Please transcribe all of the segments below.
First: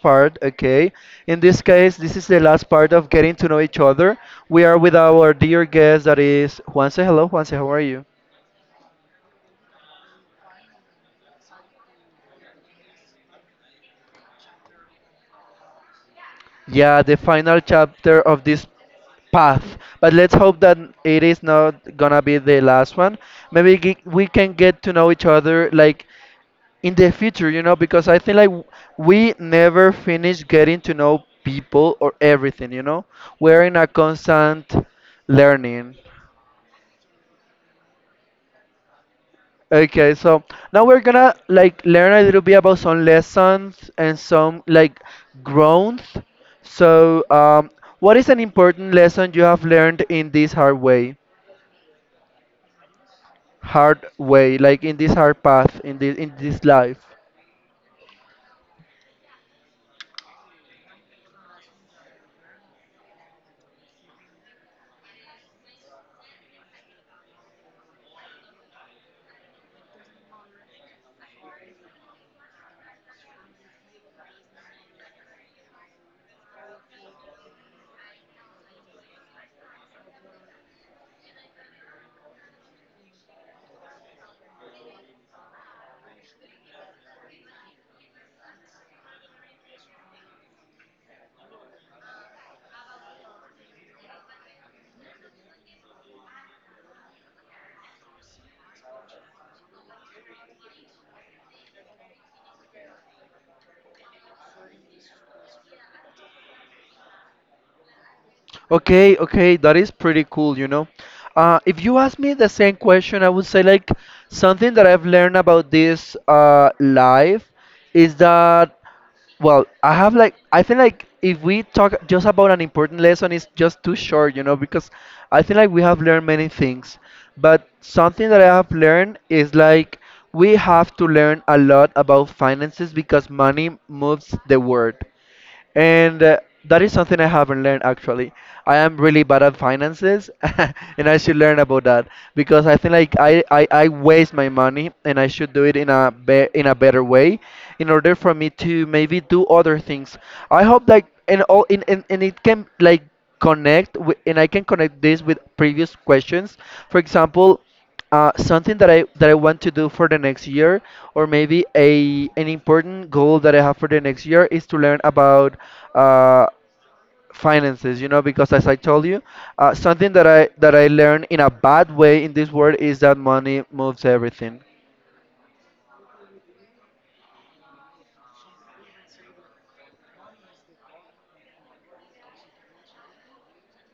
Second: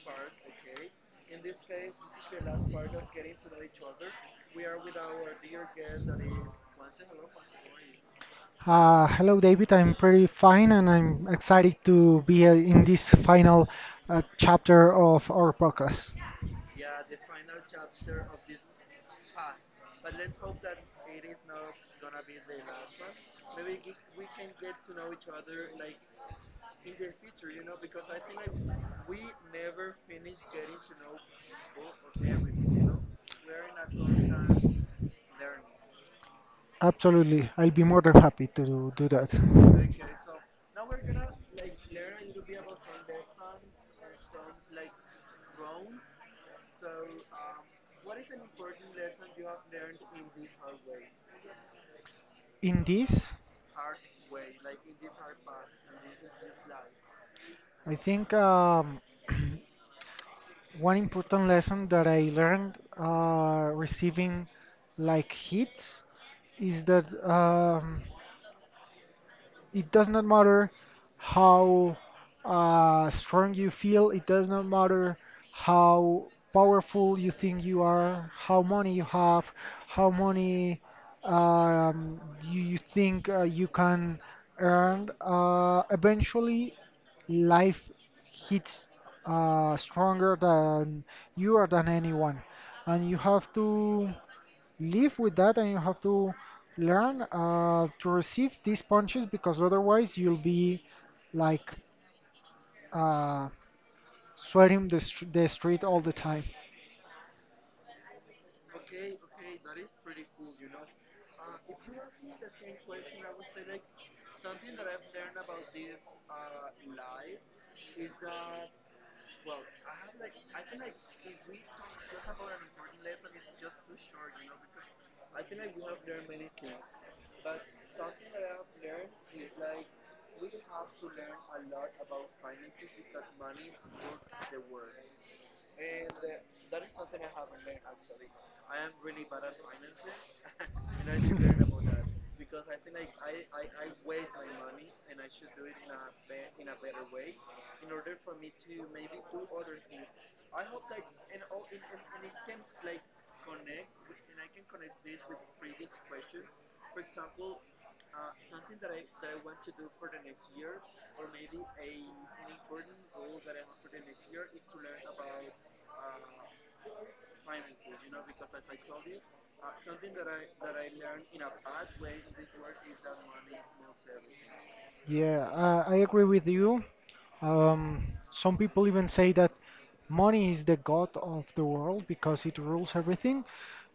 part. Okay, in this case, this is the last part of getting to know each other. We are with our dear guest that is Juanse. Hello, Juanse, how are you? Hello, David. I'm pretty fine, and I'm excited to be in this final chapter of our podcast. Yeah, the final chapter of this path, but let's hope that it is not gonna be the last one. Maybe we can get to know each other like in the future, you know, because I think like we never finish getting to know people or everything, you know. We're in a constant learning. Absolutely, I'll be more than happy to do that. Okay, so now we're gonna like learn a little bit about some lessons and some like growth. So, what is an important lesson you have learned in this In this, hard way, like in this hard path, in this life? I think one important lesson that I learned receiving like hits is that. It does not matter how strong you feel, it does not matter how powerful you think you are, how money you have, how money you think you can earn. Eventually, life hits stronger than you or than anyone, and you have to live with that and you have to learn to receive these punches because otherwise you'll be like uh, sweating the street all the time. Okay, okay, that is pretty cool, you know. If you ask me the same question, I would say like something that I've learned about this life is that well, I have like I think like if we talk just about an important lesson, it's just too short, you know, because I think like we have learned many things. But something that I have learned is like we have to learn a lot about finances because money moves the world. And that is something I haven't learned actually. I am really bad at finances and I should learn about that because I think like I waste my money and I should do it in a be in a better way in order for me to maybe do other things. I hope like and all in and it can like connect with, and I can connect this with previous questions. For example, something that I want to do for the next year, or maybe a an important goal that I have for the next year is to learn about uh, finances. You know, because as I told you, something that I learned in a bad way in this world is that money moves everything. Yeah, I agree with you. Um, some people even say that money is the god of the world because it rules everything.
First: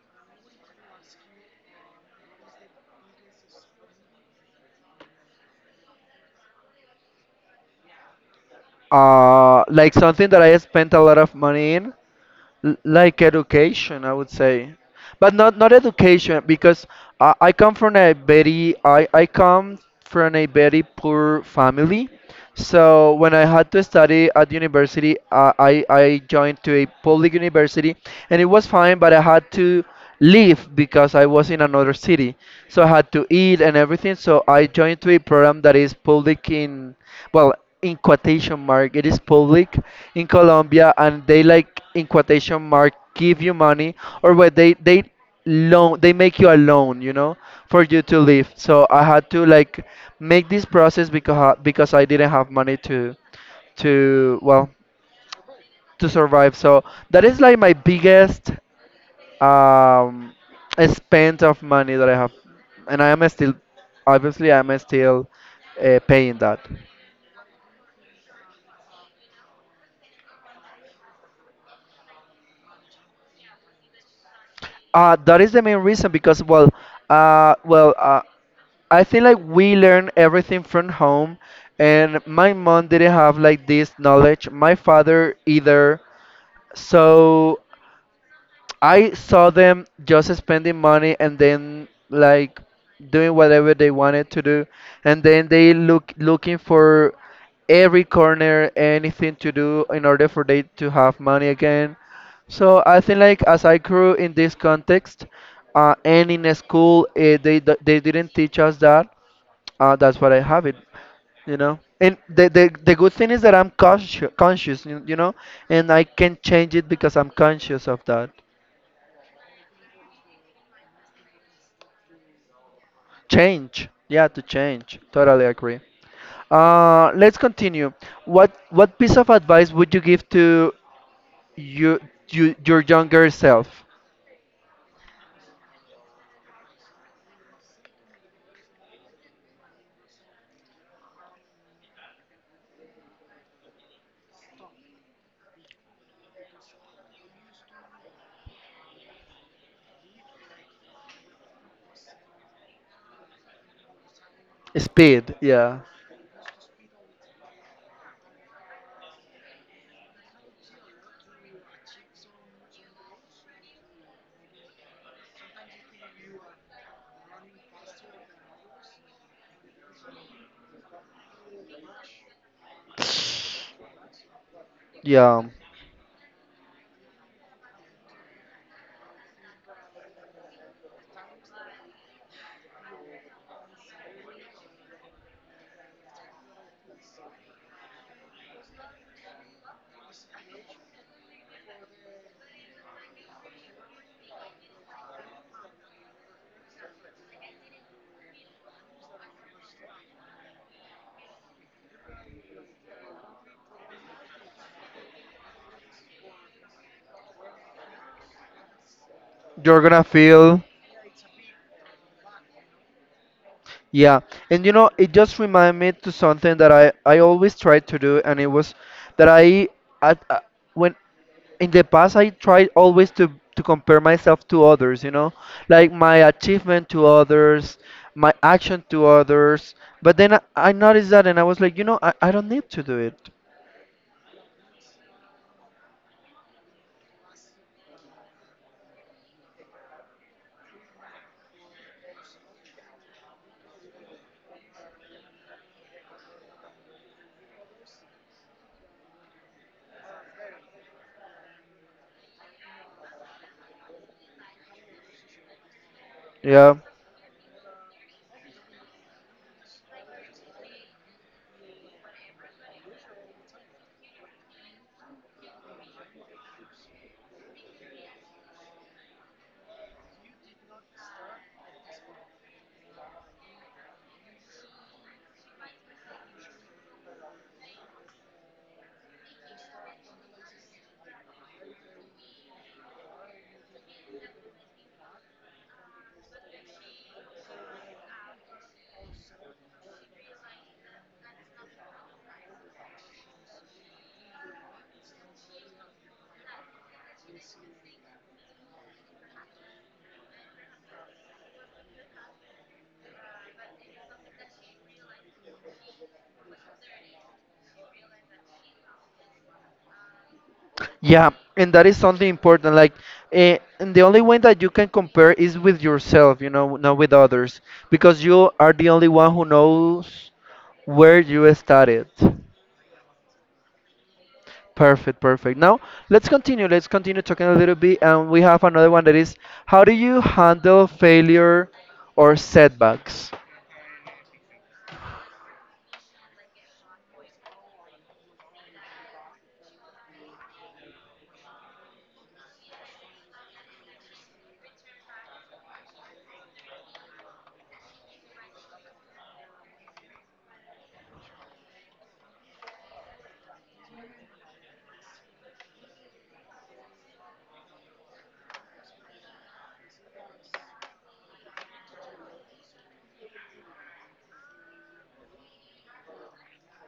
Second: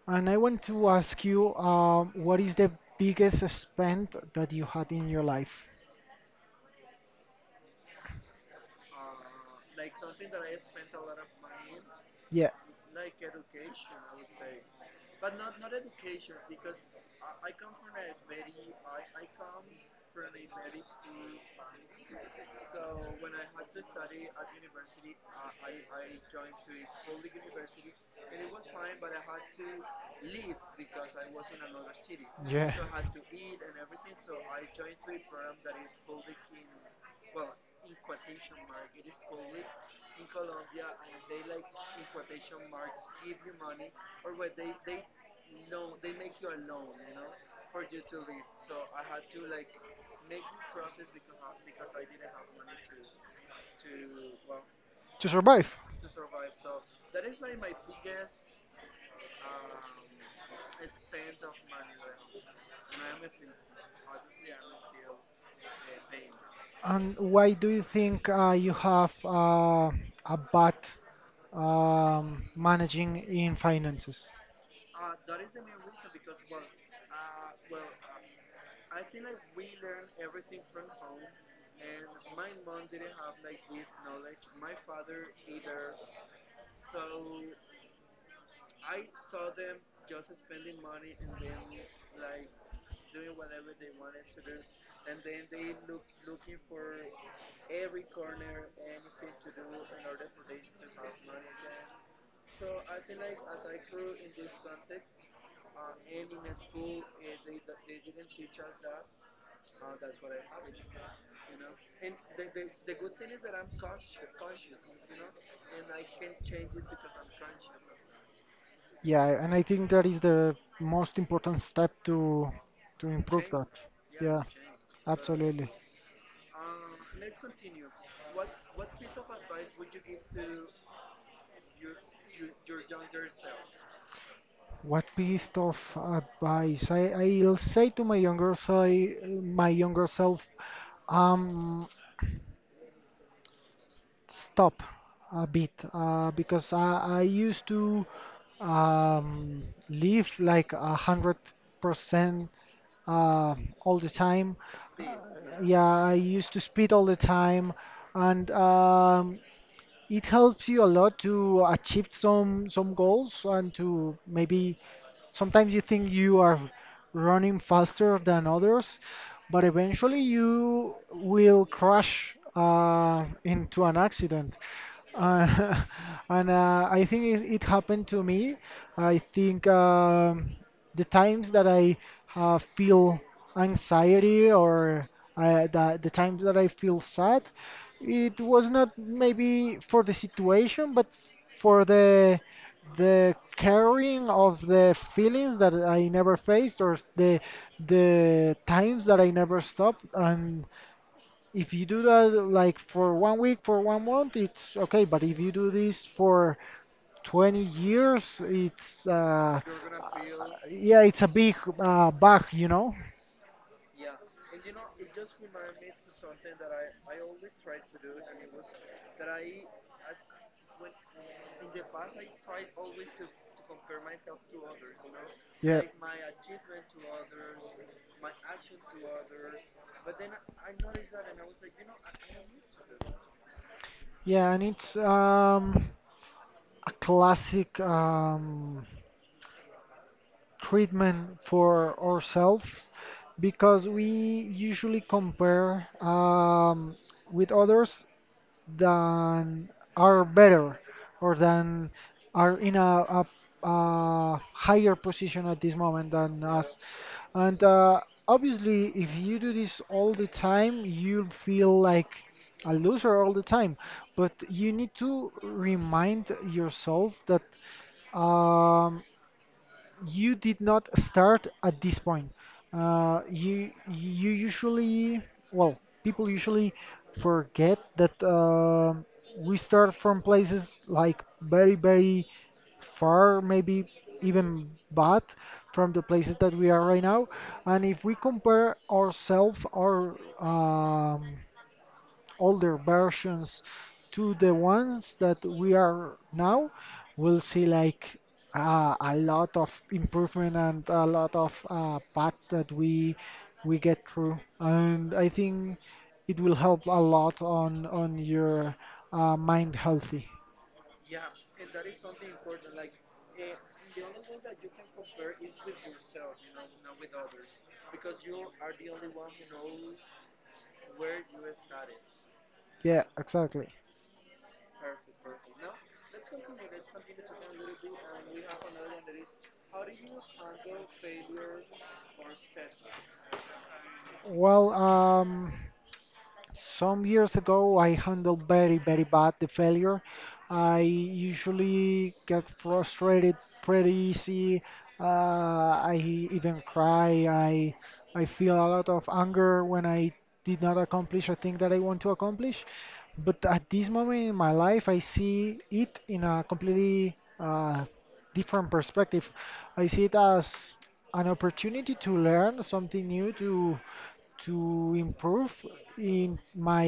And I want to ask you, what is the biggest spend that you had in your life? Like something that I spent a lot of money in. Yeah. Like education I would say, but not education because I come from a very I come from a very poor family, so when I had to study at university, I joined to a public university, and it was fine, but I had to leave because I was in another city, Yeah. so I had to eat and everything. So I joined to a program that is public in, well, in quotation mark it is public, in Colombia, and they like in quotation mark give you money or what they loan, they make you a loan, you know, for you to live. So I had to like make this process because I didn't have money to, well, To survive. to survive. So that is like my biggest um spend of money that I have, and I am still, obviously I'm still, paying that. And why do you think you have a bad managing in finances? That is the main reason because, well, uh, well, uh, I think like we learn everything from home, and my mom didn't have like this knowledge. My father either. So I saw them just spending money and then like doing whatever they wanted to do, and then they looking for every corner, anything to do in order for they to have money again. So I think like as I grew in this context, and in a school, they they didn't teach us that. That's what I have it, you know. And the good thing is that I'm conscious, you know, and I can change it because I'm conscious of that. Yeah, and I think that is the most important step to improve that. Change. Yeah, to Yeah, change. Totally absolutely. agree. Let's continue. What piece of advice would you give to you, you, your younger self? What piece of advice? I'll say to my younger self, um, stop a bit, because I used to um live like 100% uh all the time. Speed. Yeah. Yeah, I used to speed all the time, and it helps you a lot to achieve some goals and to maybe sometimes you think you are running faster than others, but eventually you will crash into an accident. Yeah. Uh, and I think it happened to me. I think. The times that I feel anxiety or the times that I feel sad, it was not maybe for the situation, but for the carrying of the feelings that I never faced or the times that I never stopped. And if you do that like for 1 week, for 1 month, it's okay. But if you do this for 20 years, it's You're gonna feel. yeah, it's a big bug, you know. Yeah. And you know, it just reminded me to something that I always tried to do, and it was that I at when in the past I tried always to compare myself to others, you know, Yeah. like my achievement to others, my action to others. But then I noticed that and I was like, you know, I don't need to do it. Yeah, and it's a classic treatment for ourselves because we usually compare with others than are better or than are in a higher position at this moment than Yeah. us. And obviously, if you do this all the time, you'll feel like a loser all the time. But you need to remind yourself that um, you did not start at this point. You usually well people usually forget that we start from places like very far, maybe even bad from the places that we are right now. And if we compare ourselves or older versions to the ones that we are now, we'll see like a lot of improvement and a lot of path that we get through. And I think it will help a lot on your mind healthy. Yeah, and that is something important. Like, and the only way that you can compare is with yourself, you know, not with others, because you are the only one who knows where you started. Yeah, exactly. Perfect, perfect. Now let's continue. Let's continue talking a little bit, and we have another one that is, how do you handle failure or setbacks? Well, some years ago, I handled very, very bad the failure. I usually get frustrated pretty easy. I even cry. I feel a lot of anger when I did not accomplish a thing that I want to accomplish. But at this moment in my life, I see it in a completely different perspective. I see it as an opportunity to learn something new, to improve in my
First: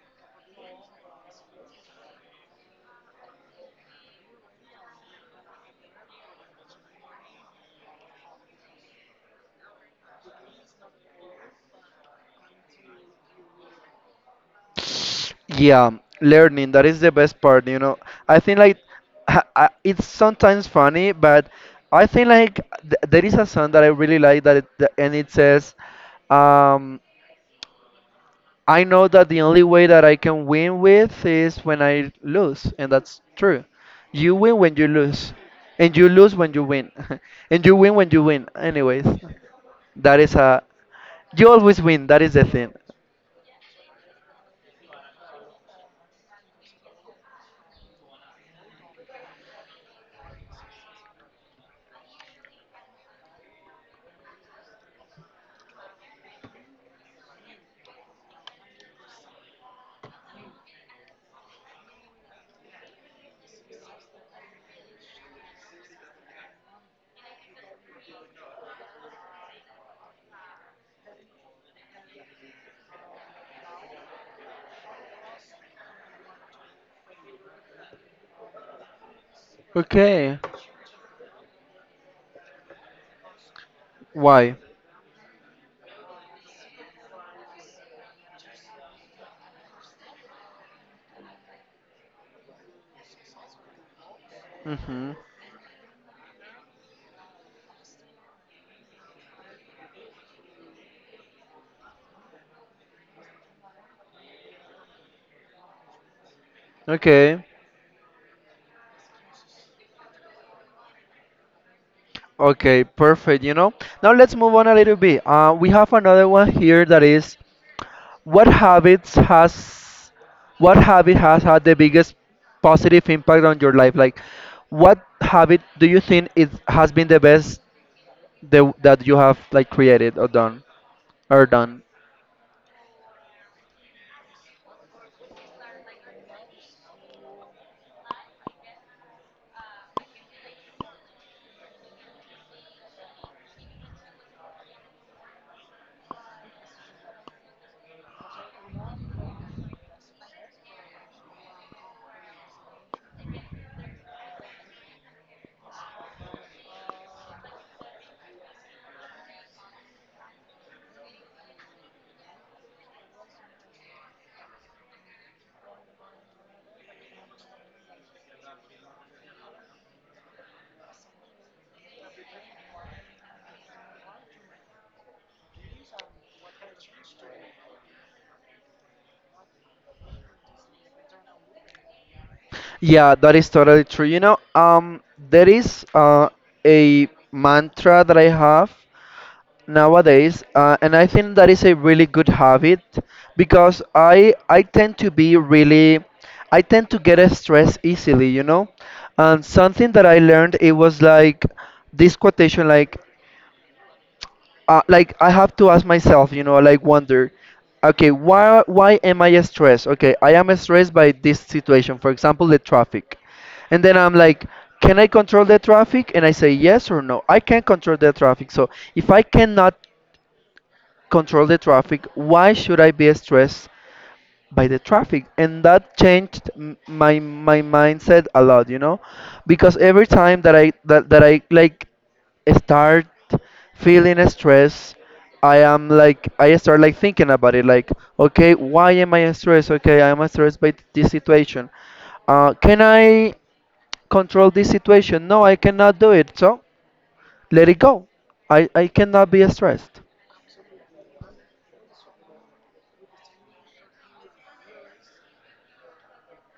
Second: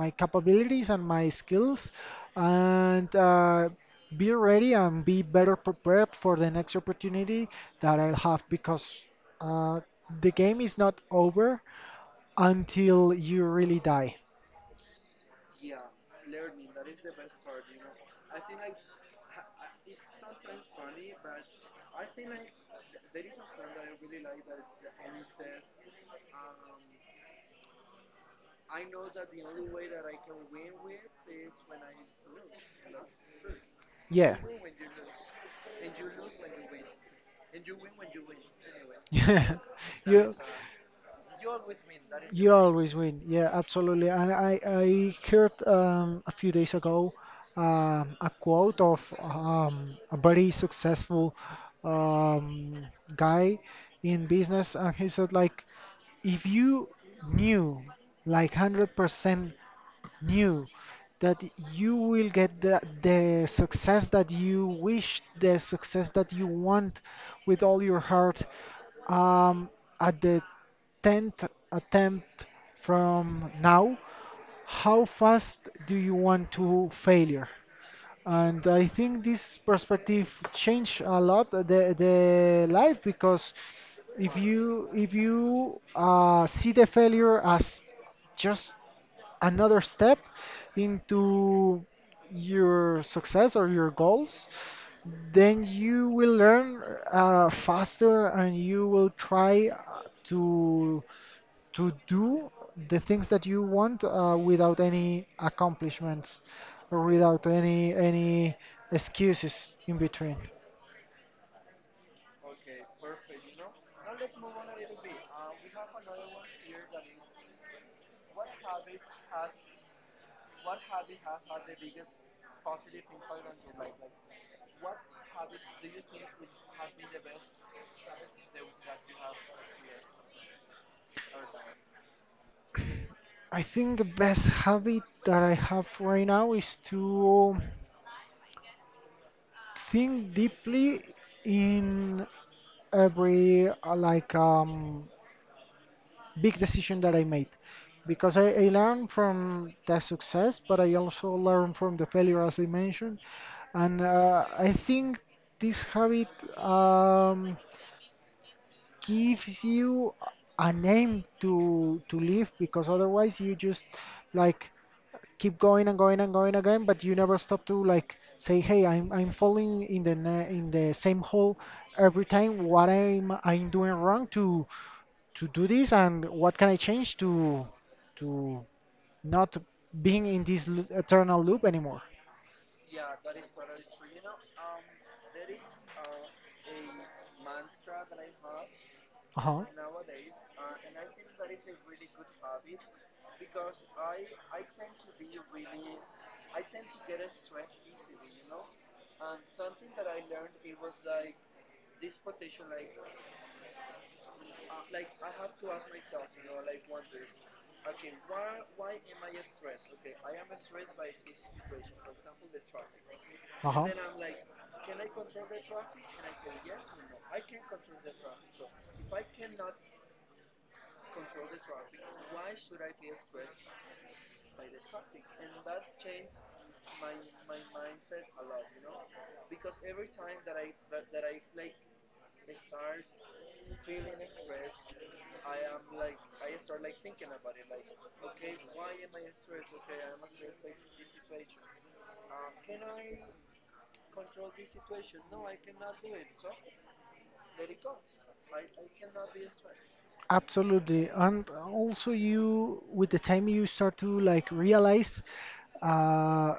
my capabilities and my skills and be ready and be better prepared for the next opportunity that I'll have because uh, the game is not over until you really die. Yeah, learning that is the best part. You know, I think like it's sometimes funny, but I think like there is a song that I really like that, it, that and it says. Um, I know that the only way that I can win with is when I lose, and that's true. You Yeah. win when you lose, and you lose when you win, and you win when you win. Anyways, Yeah. that You is a, you always win. That is the You thing. always win. Yeah, absolutely. And I heard a few days ago a quote of a very successful um, guy in business, and he said like, if you knew like 100% knew that you will get the success that you wish, the success that you want with all your heart um, at the 10th attempt from now, how fast do you want to failure? And I think this perspective Okay. changed a lot the life because if Why? you see the failure as just another step into your success or your goals, Mhm. then you will learn faster and you will try to do the things that you want without any accomplishments or Okay. without any excuses in between. Okay. Perfect. You know. Now let's move on a little bit. We have another one here that is, What habits has what habit has had the biggest positive impact on your life? Like, what habit do you think it has been the best that you have like created or done or done? I think the best habit that I have right now is to think deeply in every big decision that I made because I learned from the success, but I also learned from the failure, as I mentioned. And I think this habit um, gives you a name to live because otherwise you just like keep going and going and going again, but you never stop to like say, "Hey, I'm falling in the in the same hole every time. What I'm doing wrong to do this, and what can I change to not being in this eternal loop anymore?" Yeah, that is totally true. You know, there is a mantra that I have Uh-huh. nowadays, and I think that is a really good habit because I tend to be really, I tend to get stressed easily, you know. And something that I learned it was like this quotation like, like I have to ask myself, you know, like wonder, okay, why am I stressed? Okay, I am stressed by this situation, for example, the traffic. And Uh-huh. then I'm like, can I control the traffic? And I say yes or no. I can control the traffic. So if I cannot control the traffic, why should I be stressed by the traffic? And that changed my my mindset a lot, you know, because every time that that I like start feeling stress, I am like I start like thinking about it, like okay, why am I stressed? Okay, I am stressed by this situation. Can I control this situation? No, I cannot do it. So let it go. I cannot be stressed. Absolutely. And also you with the time you start to like realize uh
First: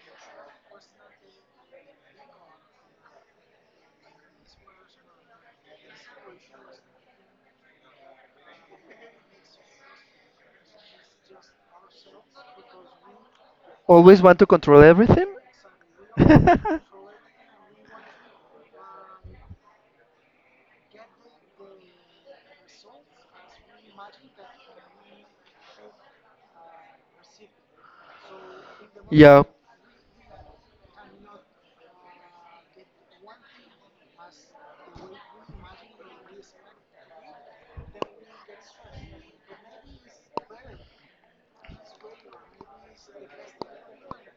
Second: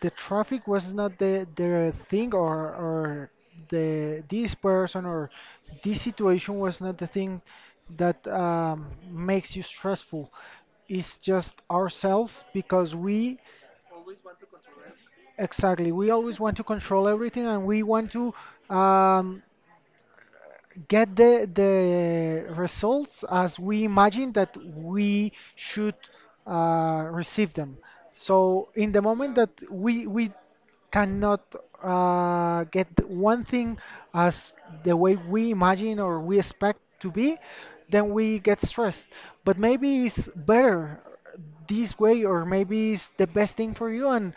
the traffic was not the the thing or the this person or this situation was not the thing that makes you stressful. It's just ourselves because we Always want to control everything. exactly we always want to control everything and we want to um, get the results as we imagine that we should receive them. So in the moment Yeah, that we cannot get one thing as the way we imagine or we expect to be, then we get stressed. But maybe it's better this way or maybe it's the best thing for you and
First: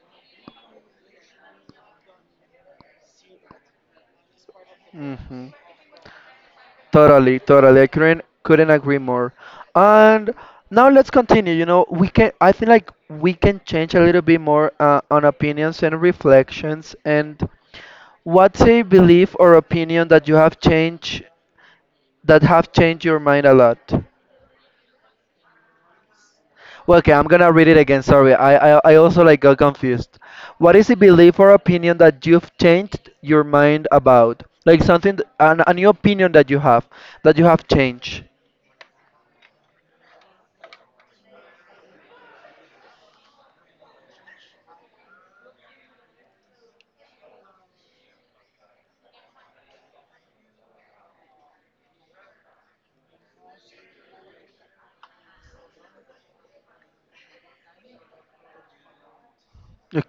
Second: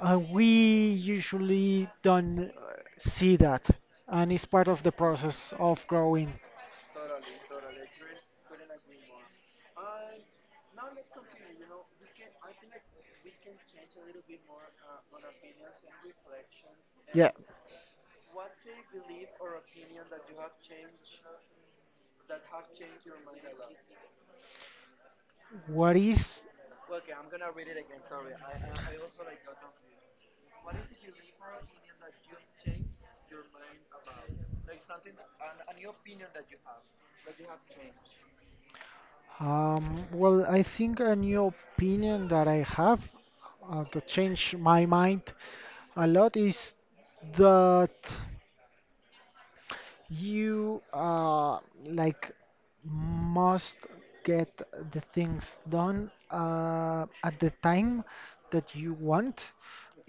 we usually don't see that and it's part of the mhm. process of growing. Totally, totally. I couldn't agree more. And now let's continue. You know, we can. I think like we can change a little bit more on opinions and reflections. Yeah. And what's a belief or opinion that you have changed, that have changed your mind a lot? What is Well, okay, I'm gonna read it again. Sorry, I also like got confused. What is a belief or opinion that you've changed your mind about? Like something, a new opinion that you have, that you have changed. Well, I think a new opinion that I have that changed my mind a lot is that. You like must get the things done at the time that you want,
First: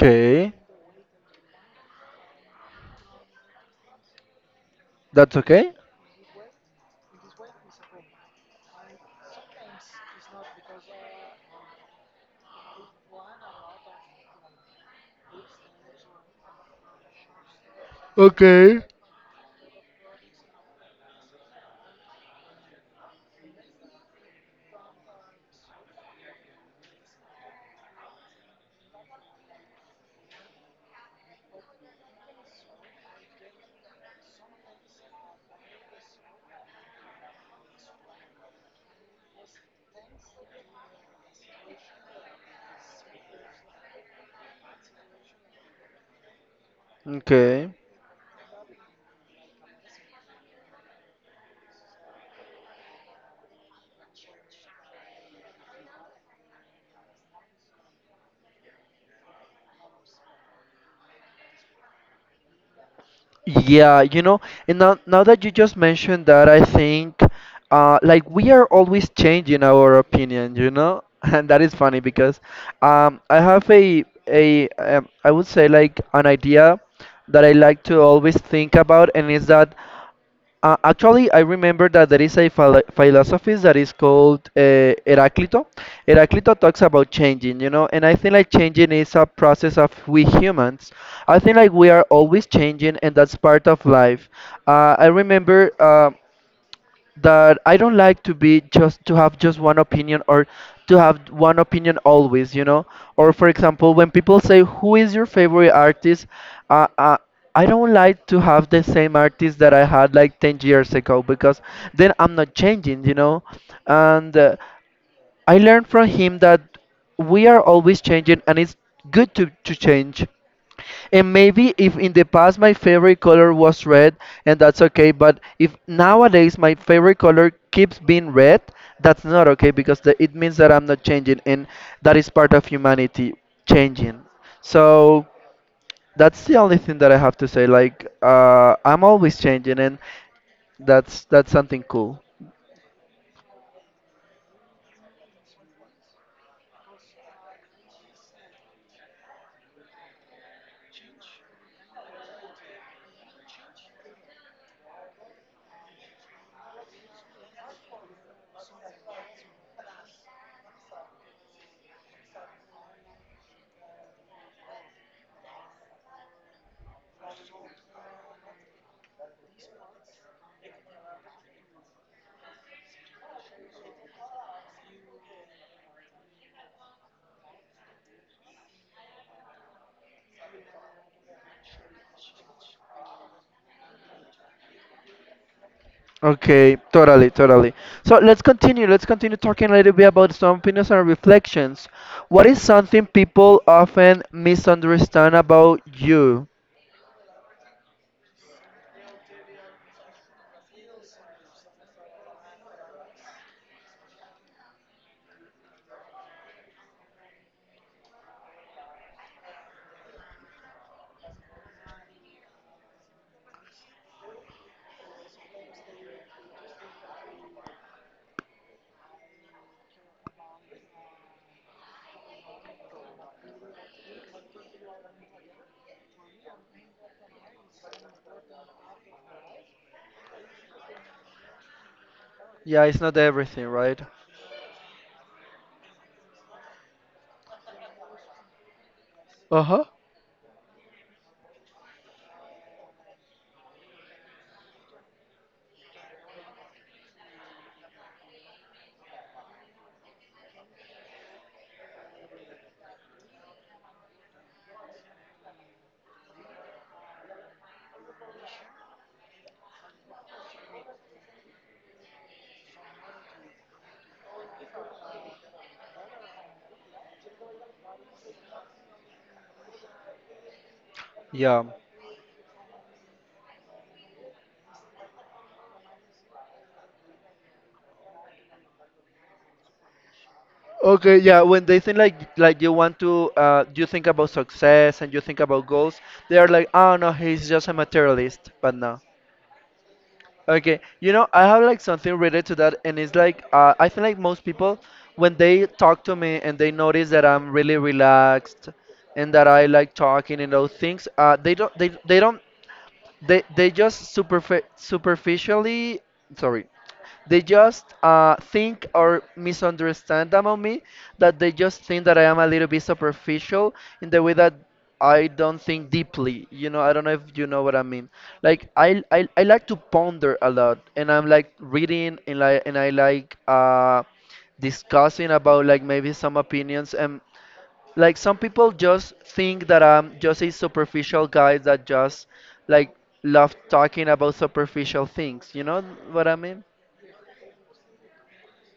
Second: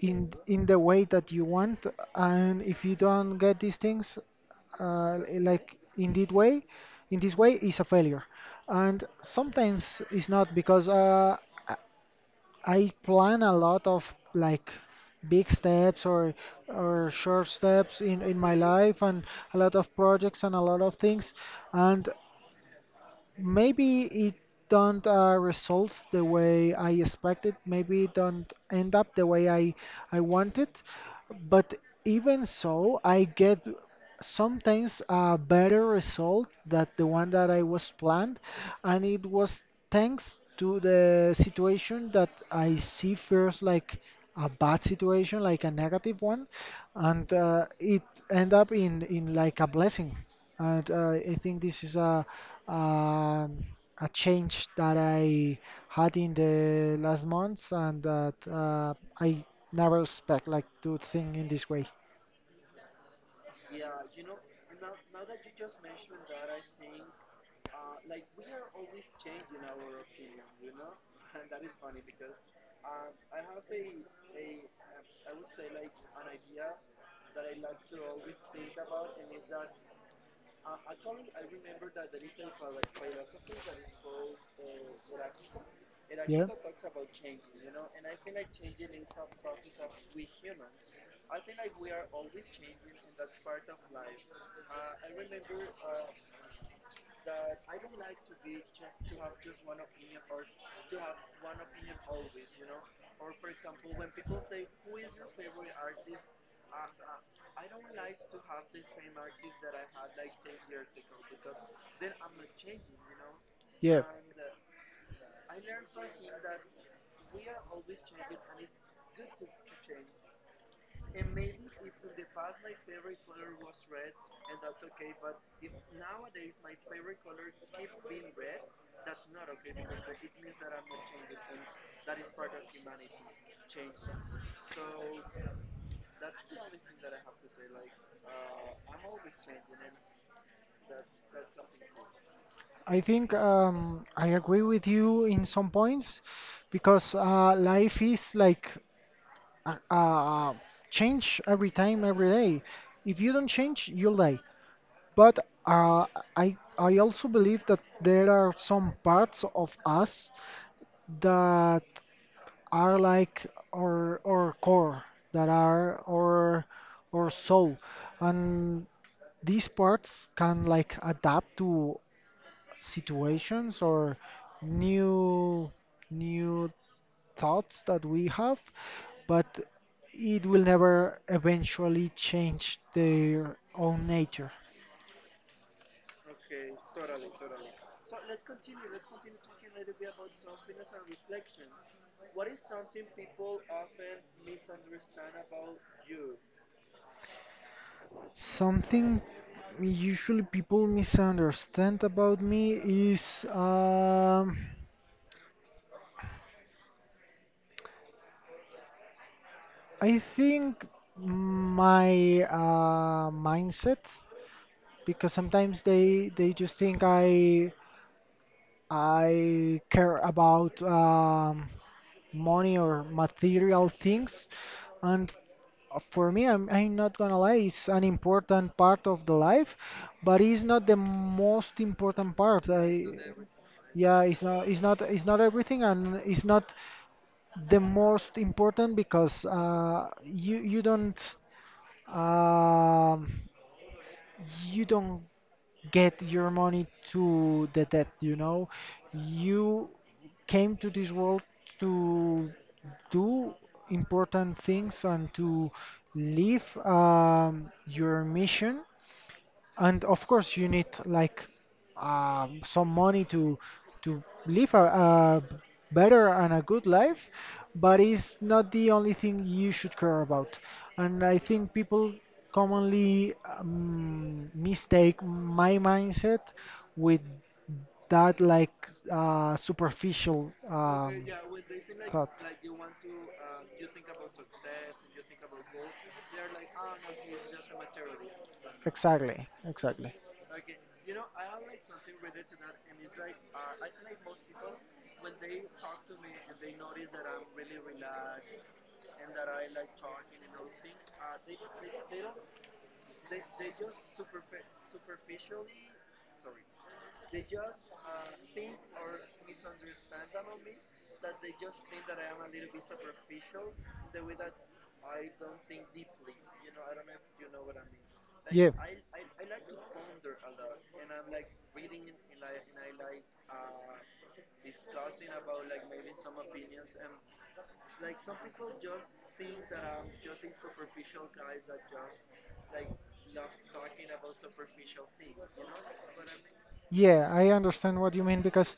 in the way that you want, and if you don't get these things, that's okay. like in this way is a failure. And sometimes it's not because I plan a lot of like big steps or short steps in my Okay. life and a lot of projects and a lot of things and maybe it don't result the way I expected. Maybe it don't end up the way I wanted. But even so, I get sometimes a better result than the one that I was planned, and it was thanks to the situation that I see first like a bad situation, like a negative one, and Okay. it end up in like a blessing and I think this is um a change that I had in the last months, and that I never expect like to think in this way. Yeah, you know, and now that you just mentioned that, I think like we are always changing our opinion, you know? And that is funny because I have a I would say like an idea that I like to always think about, and is that. Actually, I remember that there is a philosophy that is called Heraclito. Yeah. Yeah. Heraclito talks about changing, you know, and I think like changing is a process of we humans. I think like we are always changing, and that's part of life. I remember. That I don't like to be just to have just one opinion or to have one opinion always, you know. Or for example, when people say who is your favorite artist, uh, uh, I don't like to have the same artist that I had like 10 years ago because then I'm not changing, you know. And I learned from him that we are always changing and it's good to change. And maybe if in the past my favorite color was red, and that's okay, but if nowadays my favorite color keeps being red, that's not okay because it means that I'm not changing, and that is part of humanity changing. So that's the only thing that I have to say. Like, I'm always changing, and that's something cool. I think I agree with you in some points because life is like uh, uh, change every time, every day. If you don't change, you'll die. But uh, I also believe that there are some parts of us that are like our core, that are our soul, and these parts can like adapt to situations or new new thoughts that we have, but it will never eventually change their own nature. Okay, totally, totally. So let's continue. Let's continue talking a little bit about some opinions and reflections. What is something people often misunderstand about you? Something usually people misunderstand about me is I think my mindset because sometimes they just think I care about money or material things, and for me, I'm not gonna lie, it's an important part of the life, but it's not the most important part. Yeah, it's I, not everything, right? yeah, it's not everything, and it's not the most important because Uh-huh. You um you don't get your money to the debt, you know? You came to this world to do important things and to live your mission and of course you need like some money to live a better and a good life but it's not the only thing you should care about and I Yeah. think people commonly mistake my mindset with that like superficial Okay, yeah, when they think like thought. like you want to you think about success and you think about goals, they are like, "Oh no, he's just a materialist." But no. Exactly, exactly. Yeah, Okay, you know, I have like something related to that, and it's like I feel like most people, when they talk to me and they notice that I'm really relaxed and that I like talking and those things, they don't, they don't, they just superfi superficially, sorry, they just think or misunderstand about me that they just think that I am a little bit superficial in the way that I don't think deeply. You know, I don't know if you know what I mean. Like I like to ponder a lot, and I'm like reading and like and I like discussing about like maybe some opinions and like some people just think that I'm just a superficial guy that just like love talking about superficial things. You know what I mean? yeah, I understand what you mean because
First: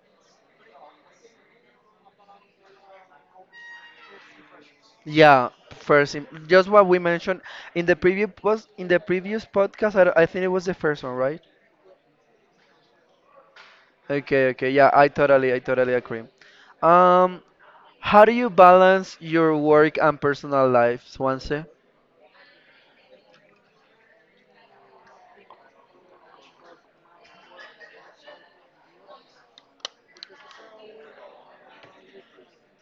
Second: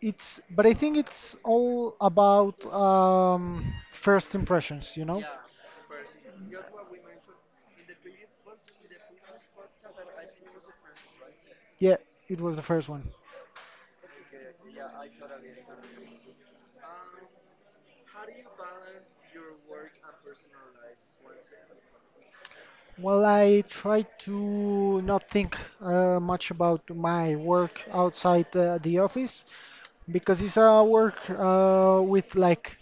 it's, but I think it's all about first impressions, you. Yeah, just what we mentioned in the previous podcast. I think it was the first one, right? Yeah, it was the first one. Okay, okay, yeah, I totally agree. Um, how do you balance your work and personal life, Swansea? Well, I try to not think much about my work outside the office because it's a work with like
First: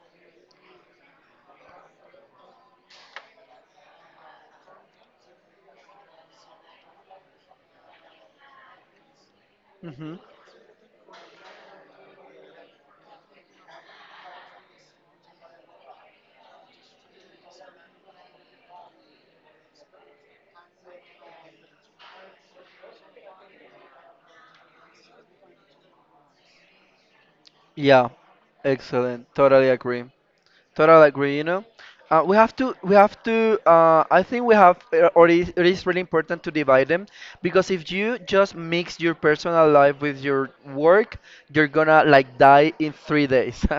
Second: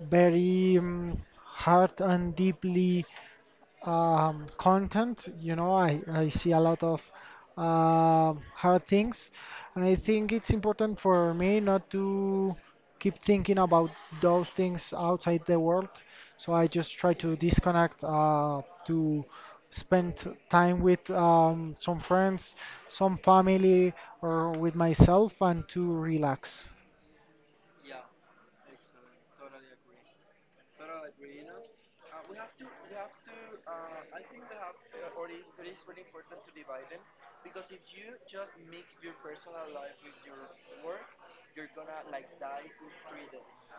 very hard and deeply content. You know, I see a lot of hard things, and I Mm-hmm. think it's important for me not to keep thinking about those things outside the world. So I just try to disconnect, to spend time with some friends, some family, or with myself, and to relax. Yeah, excellent, totally agree. Totally agree, you know. We have to, I think we have, or it is really important to divide them because if you just mix your personal life with your work, you're gonna like die in 3 days.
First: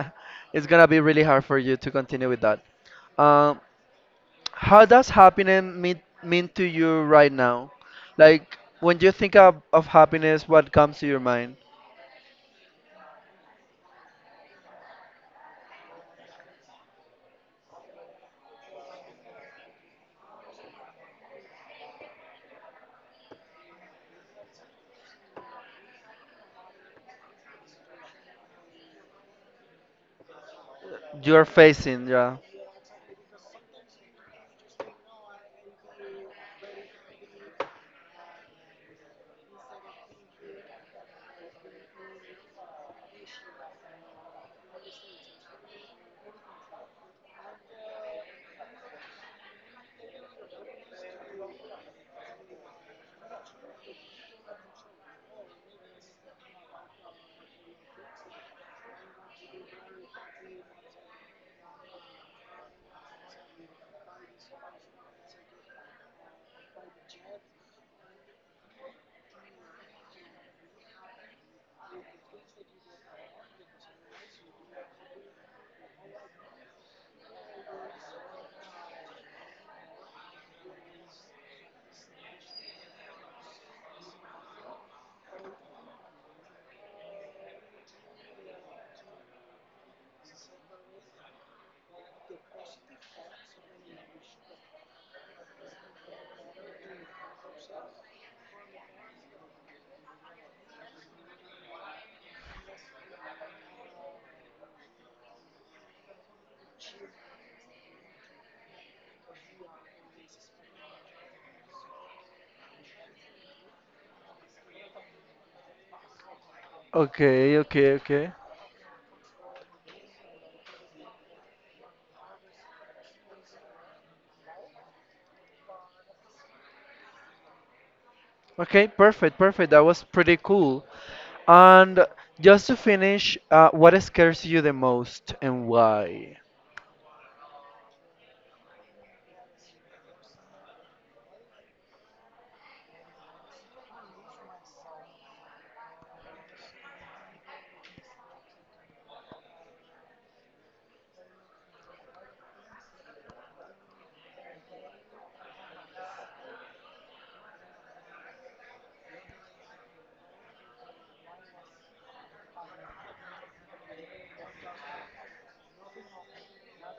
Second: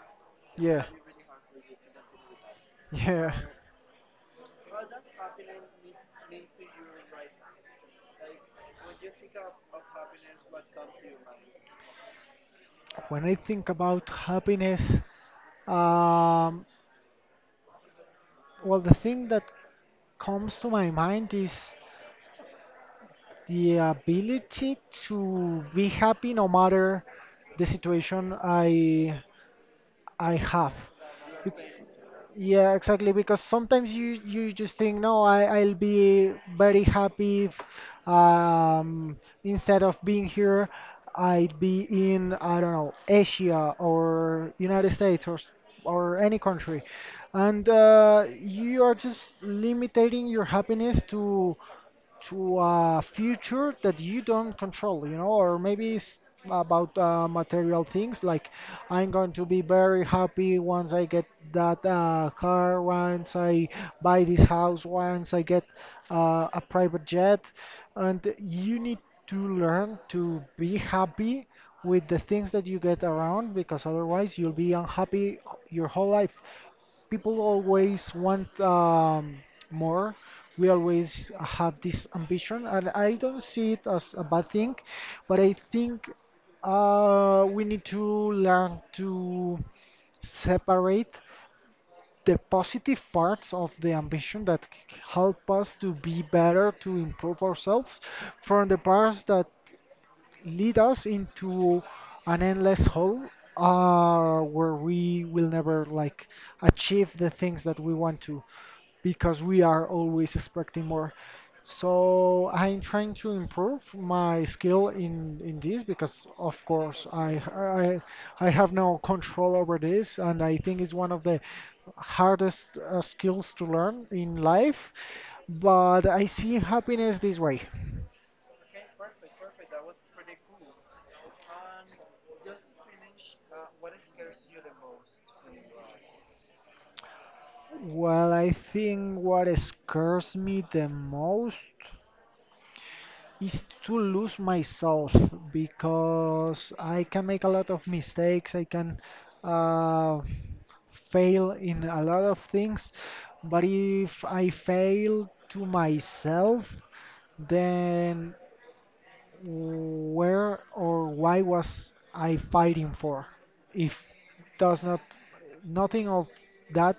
It's Yeah, gonna be really hard for you to continue with that. yeah. Um, how does mean to you right now? Like, when you think of happiness, what comes to your mind? When I think about happiness, um, well, the thing that comes to my mind is the ability to be happy no matter the situation I have. You're facing, yeah. Yeah, exactly. Because sometimes you just think, no, I'll be very happy if, um, instead of being here, I'd be in, I don't know, Asia or United States or or any country, and you are just limiting your happiness to a future that you don't control, you know, or maybe it's about material things like I'm going to be very happy once I get that car, once I buy this house, once I get a private jet, and you need to learn to be happy with the things that you get around because otherwise you'll be unhappy your whole life. People always want more. We always have this ambition, and I don't see it as a bad thing, but I think we need to learn to separate the positive parts of the ambition that help us to be better, to improve ourselves, from the parts that lead us into an endless hole where we will never like achieve the things that we want to, because we are always expecting more. So I'm trying to improve my skill in this because of course I Okay, okay, I okay. I have no control over this, and I think it's one of the hardest skills to learn in life. But I see happiness this way. Okay, perfect, perfect. That was pretty cool. And just to finish, what scares you the most and why? Well, I think what scares me the most is to lose myself, because I can make a lot of mistakes, I can uh, fail in a lot of things, but if I fail to myself, then where or why was I fighting for? If does not nothing of that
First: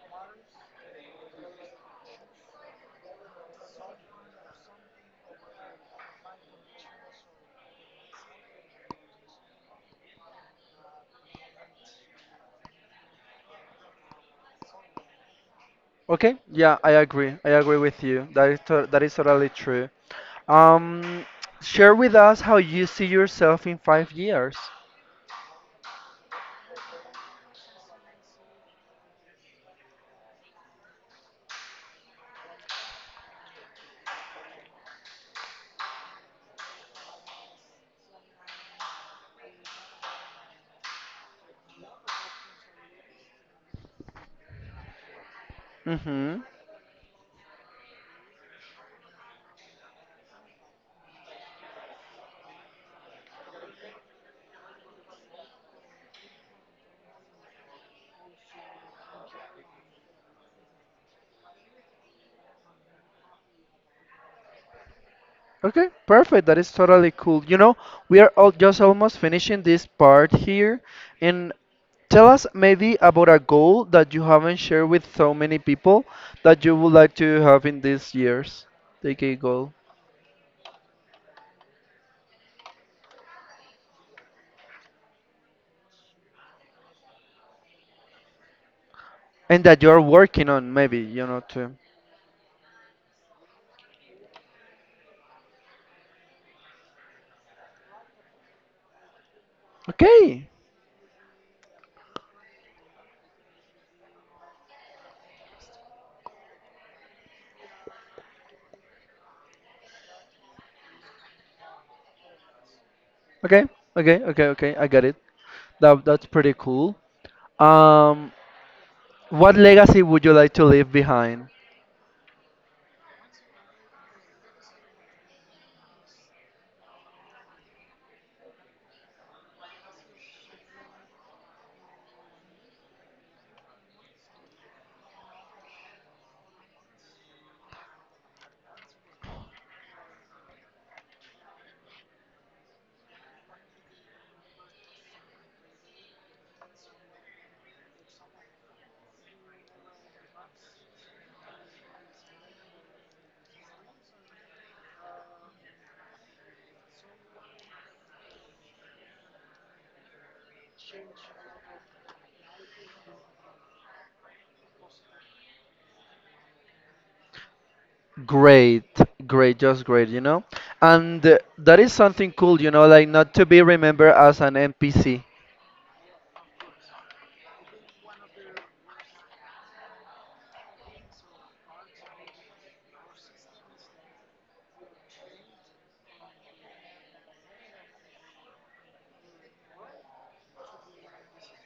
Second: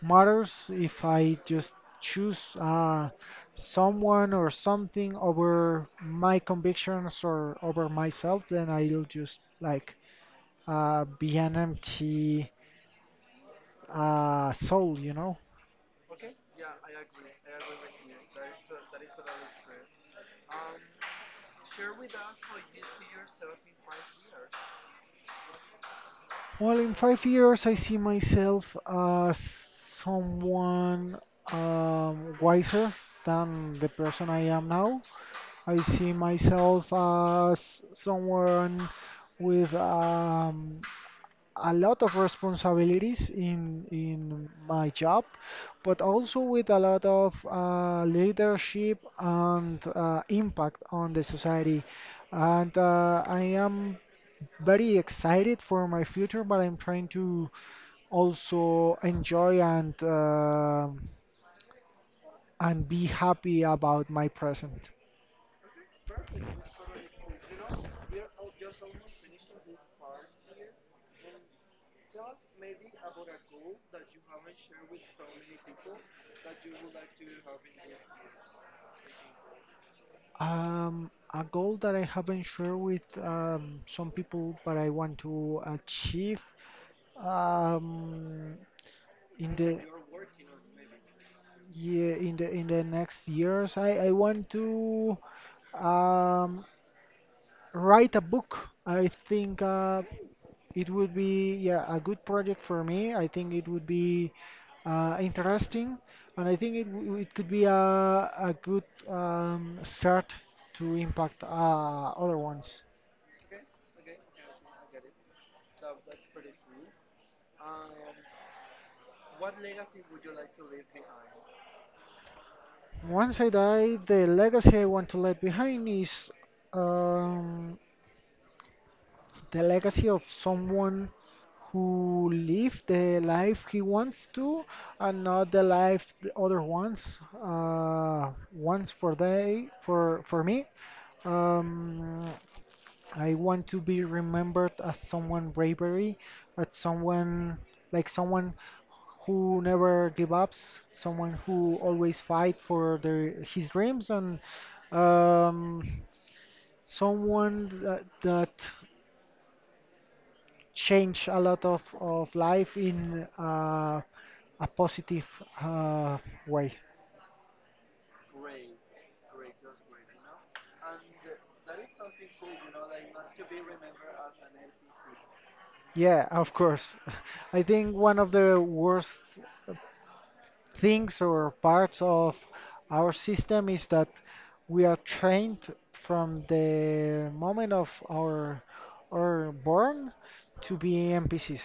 matters if I just choose someone or something over my convictions or over myself, then I'll just like be an empty soul, you know. Okay, yeah, I agree. I agree with you. That is totally true. Um, Share with us how you see yourself in 5 years. Well, in 5 years, I see myself as someone wiser than the person I am now. I see myself as someone with a lot of responsibilities in my job, but Mm-hmm. also with a lot of leadership and impact on the society. And I am very excited for my future, but I'm trying to also enjoy and be happy about my present. Okay, perfect. That is totally cool. You know, we are all just almost finishing this part here, and tell us maybe about a goal that you haven't shared with so many people that you would like to have in these years. Take a goal. A goal that I haven't shared with some people, but I want to achieve, um, in And the, that you're working on maybe you know to yeah, in the next years. I want to um, write a book. I think okay, it would be, yeah, a good project for me. I think it would be interesting, and I think it it could be a good start to impact other ones. okay, okay, okay, okay, I got it. That's pretty cool. um what legacy would you like to leave behind? Once I die, the legacy I want to leave behind is, um, the legacy of someone who lived the life he wants to and not the life the other wants, once for they for me, um, I want to be remembered as someone bravery, as someone, like someone who never give ups, someone who always fight for their his dreams, and um, someone that change a lot of life in, a positive uh, way. Great, great, just great, you know. And that is something cool, you know, like not to be remembered as an npc. Yeah, of course. I think one of the worst things or parts of our system is that we are trained from the moment of our or born to be NPCs.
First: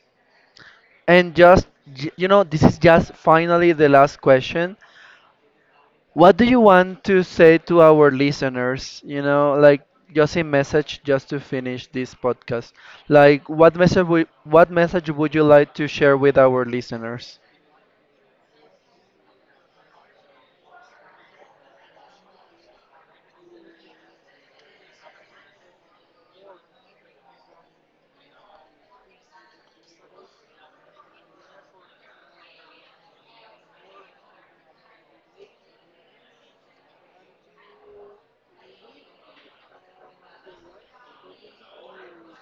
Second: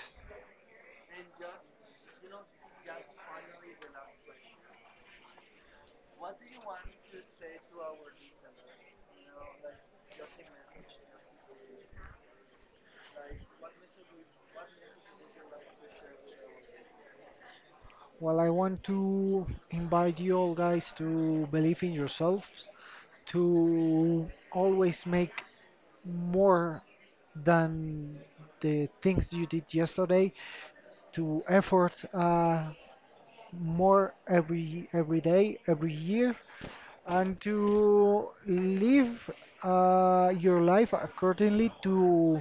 and just you know, this is just finally the last question. What do you want to say to our listeners? You know, like just a message just to finish this podcast. Like what message would you like to share with our listeners? Well, I want to invite you all guys to believe in yourselves, to always make more than the things you did yesterday, to effort more every day, every year, and to live your life accordingly to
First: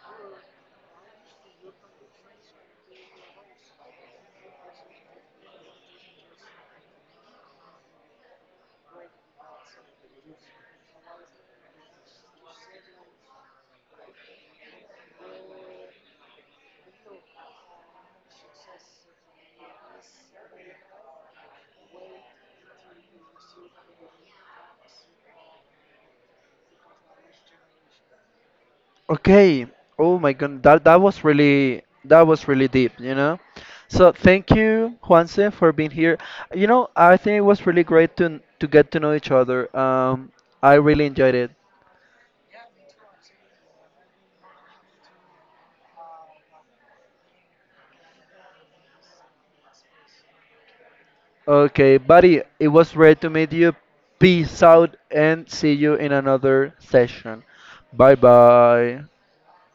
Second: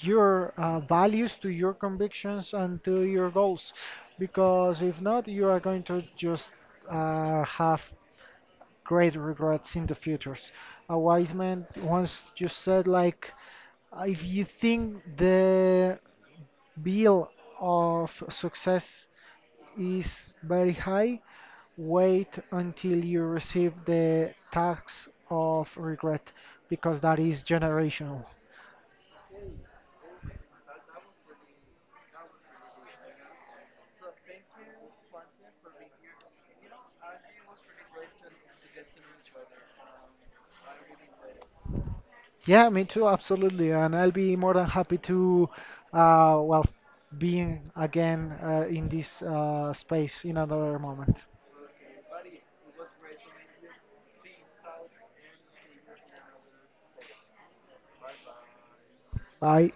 your values, to your convictions, and to your goals. Because if not, you are going to just have great regrets in the futures. A wise man once just said, like, if you think the bill of success is very high, wait until you receive the tax of regret, because that is generational. Okay. Oh my god, that was really deep, you know? So thank you, Juanse, for being here. You know, I think it was really great to get to know each other. I really enjoyed it. Yeah, me too, absolutely. And I'll be more than happy to, well, being again in this space in another moment. Okay, buddy, it was great to meet you. Peace out and see you in another session. Bye bye. Bye.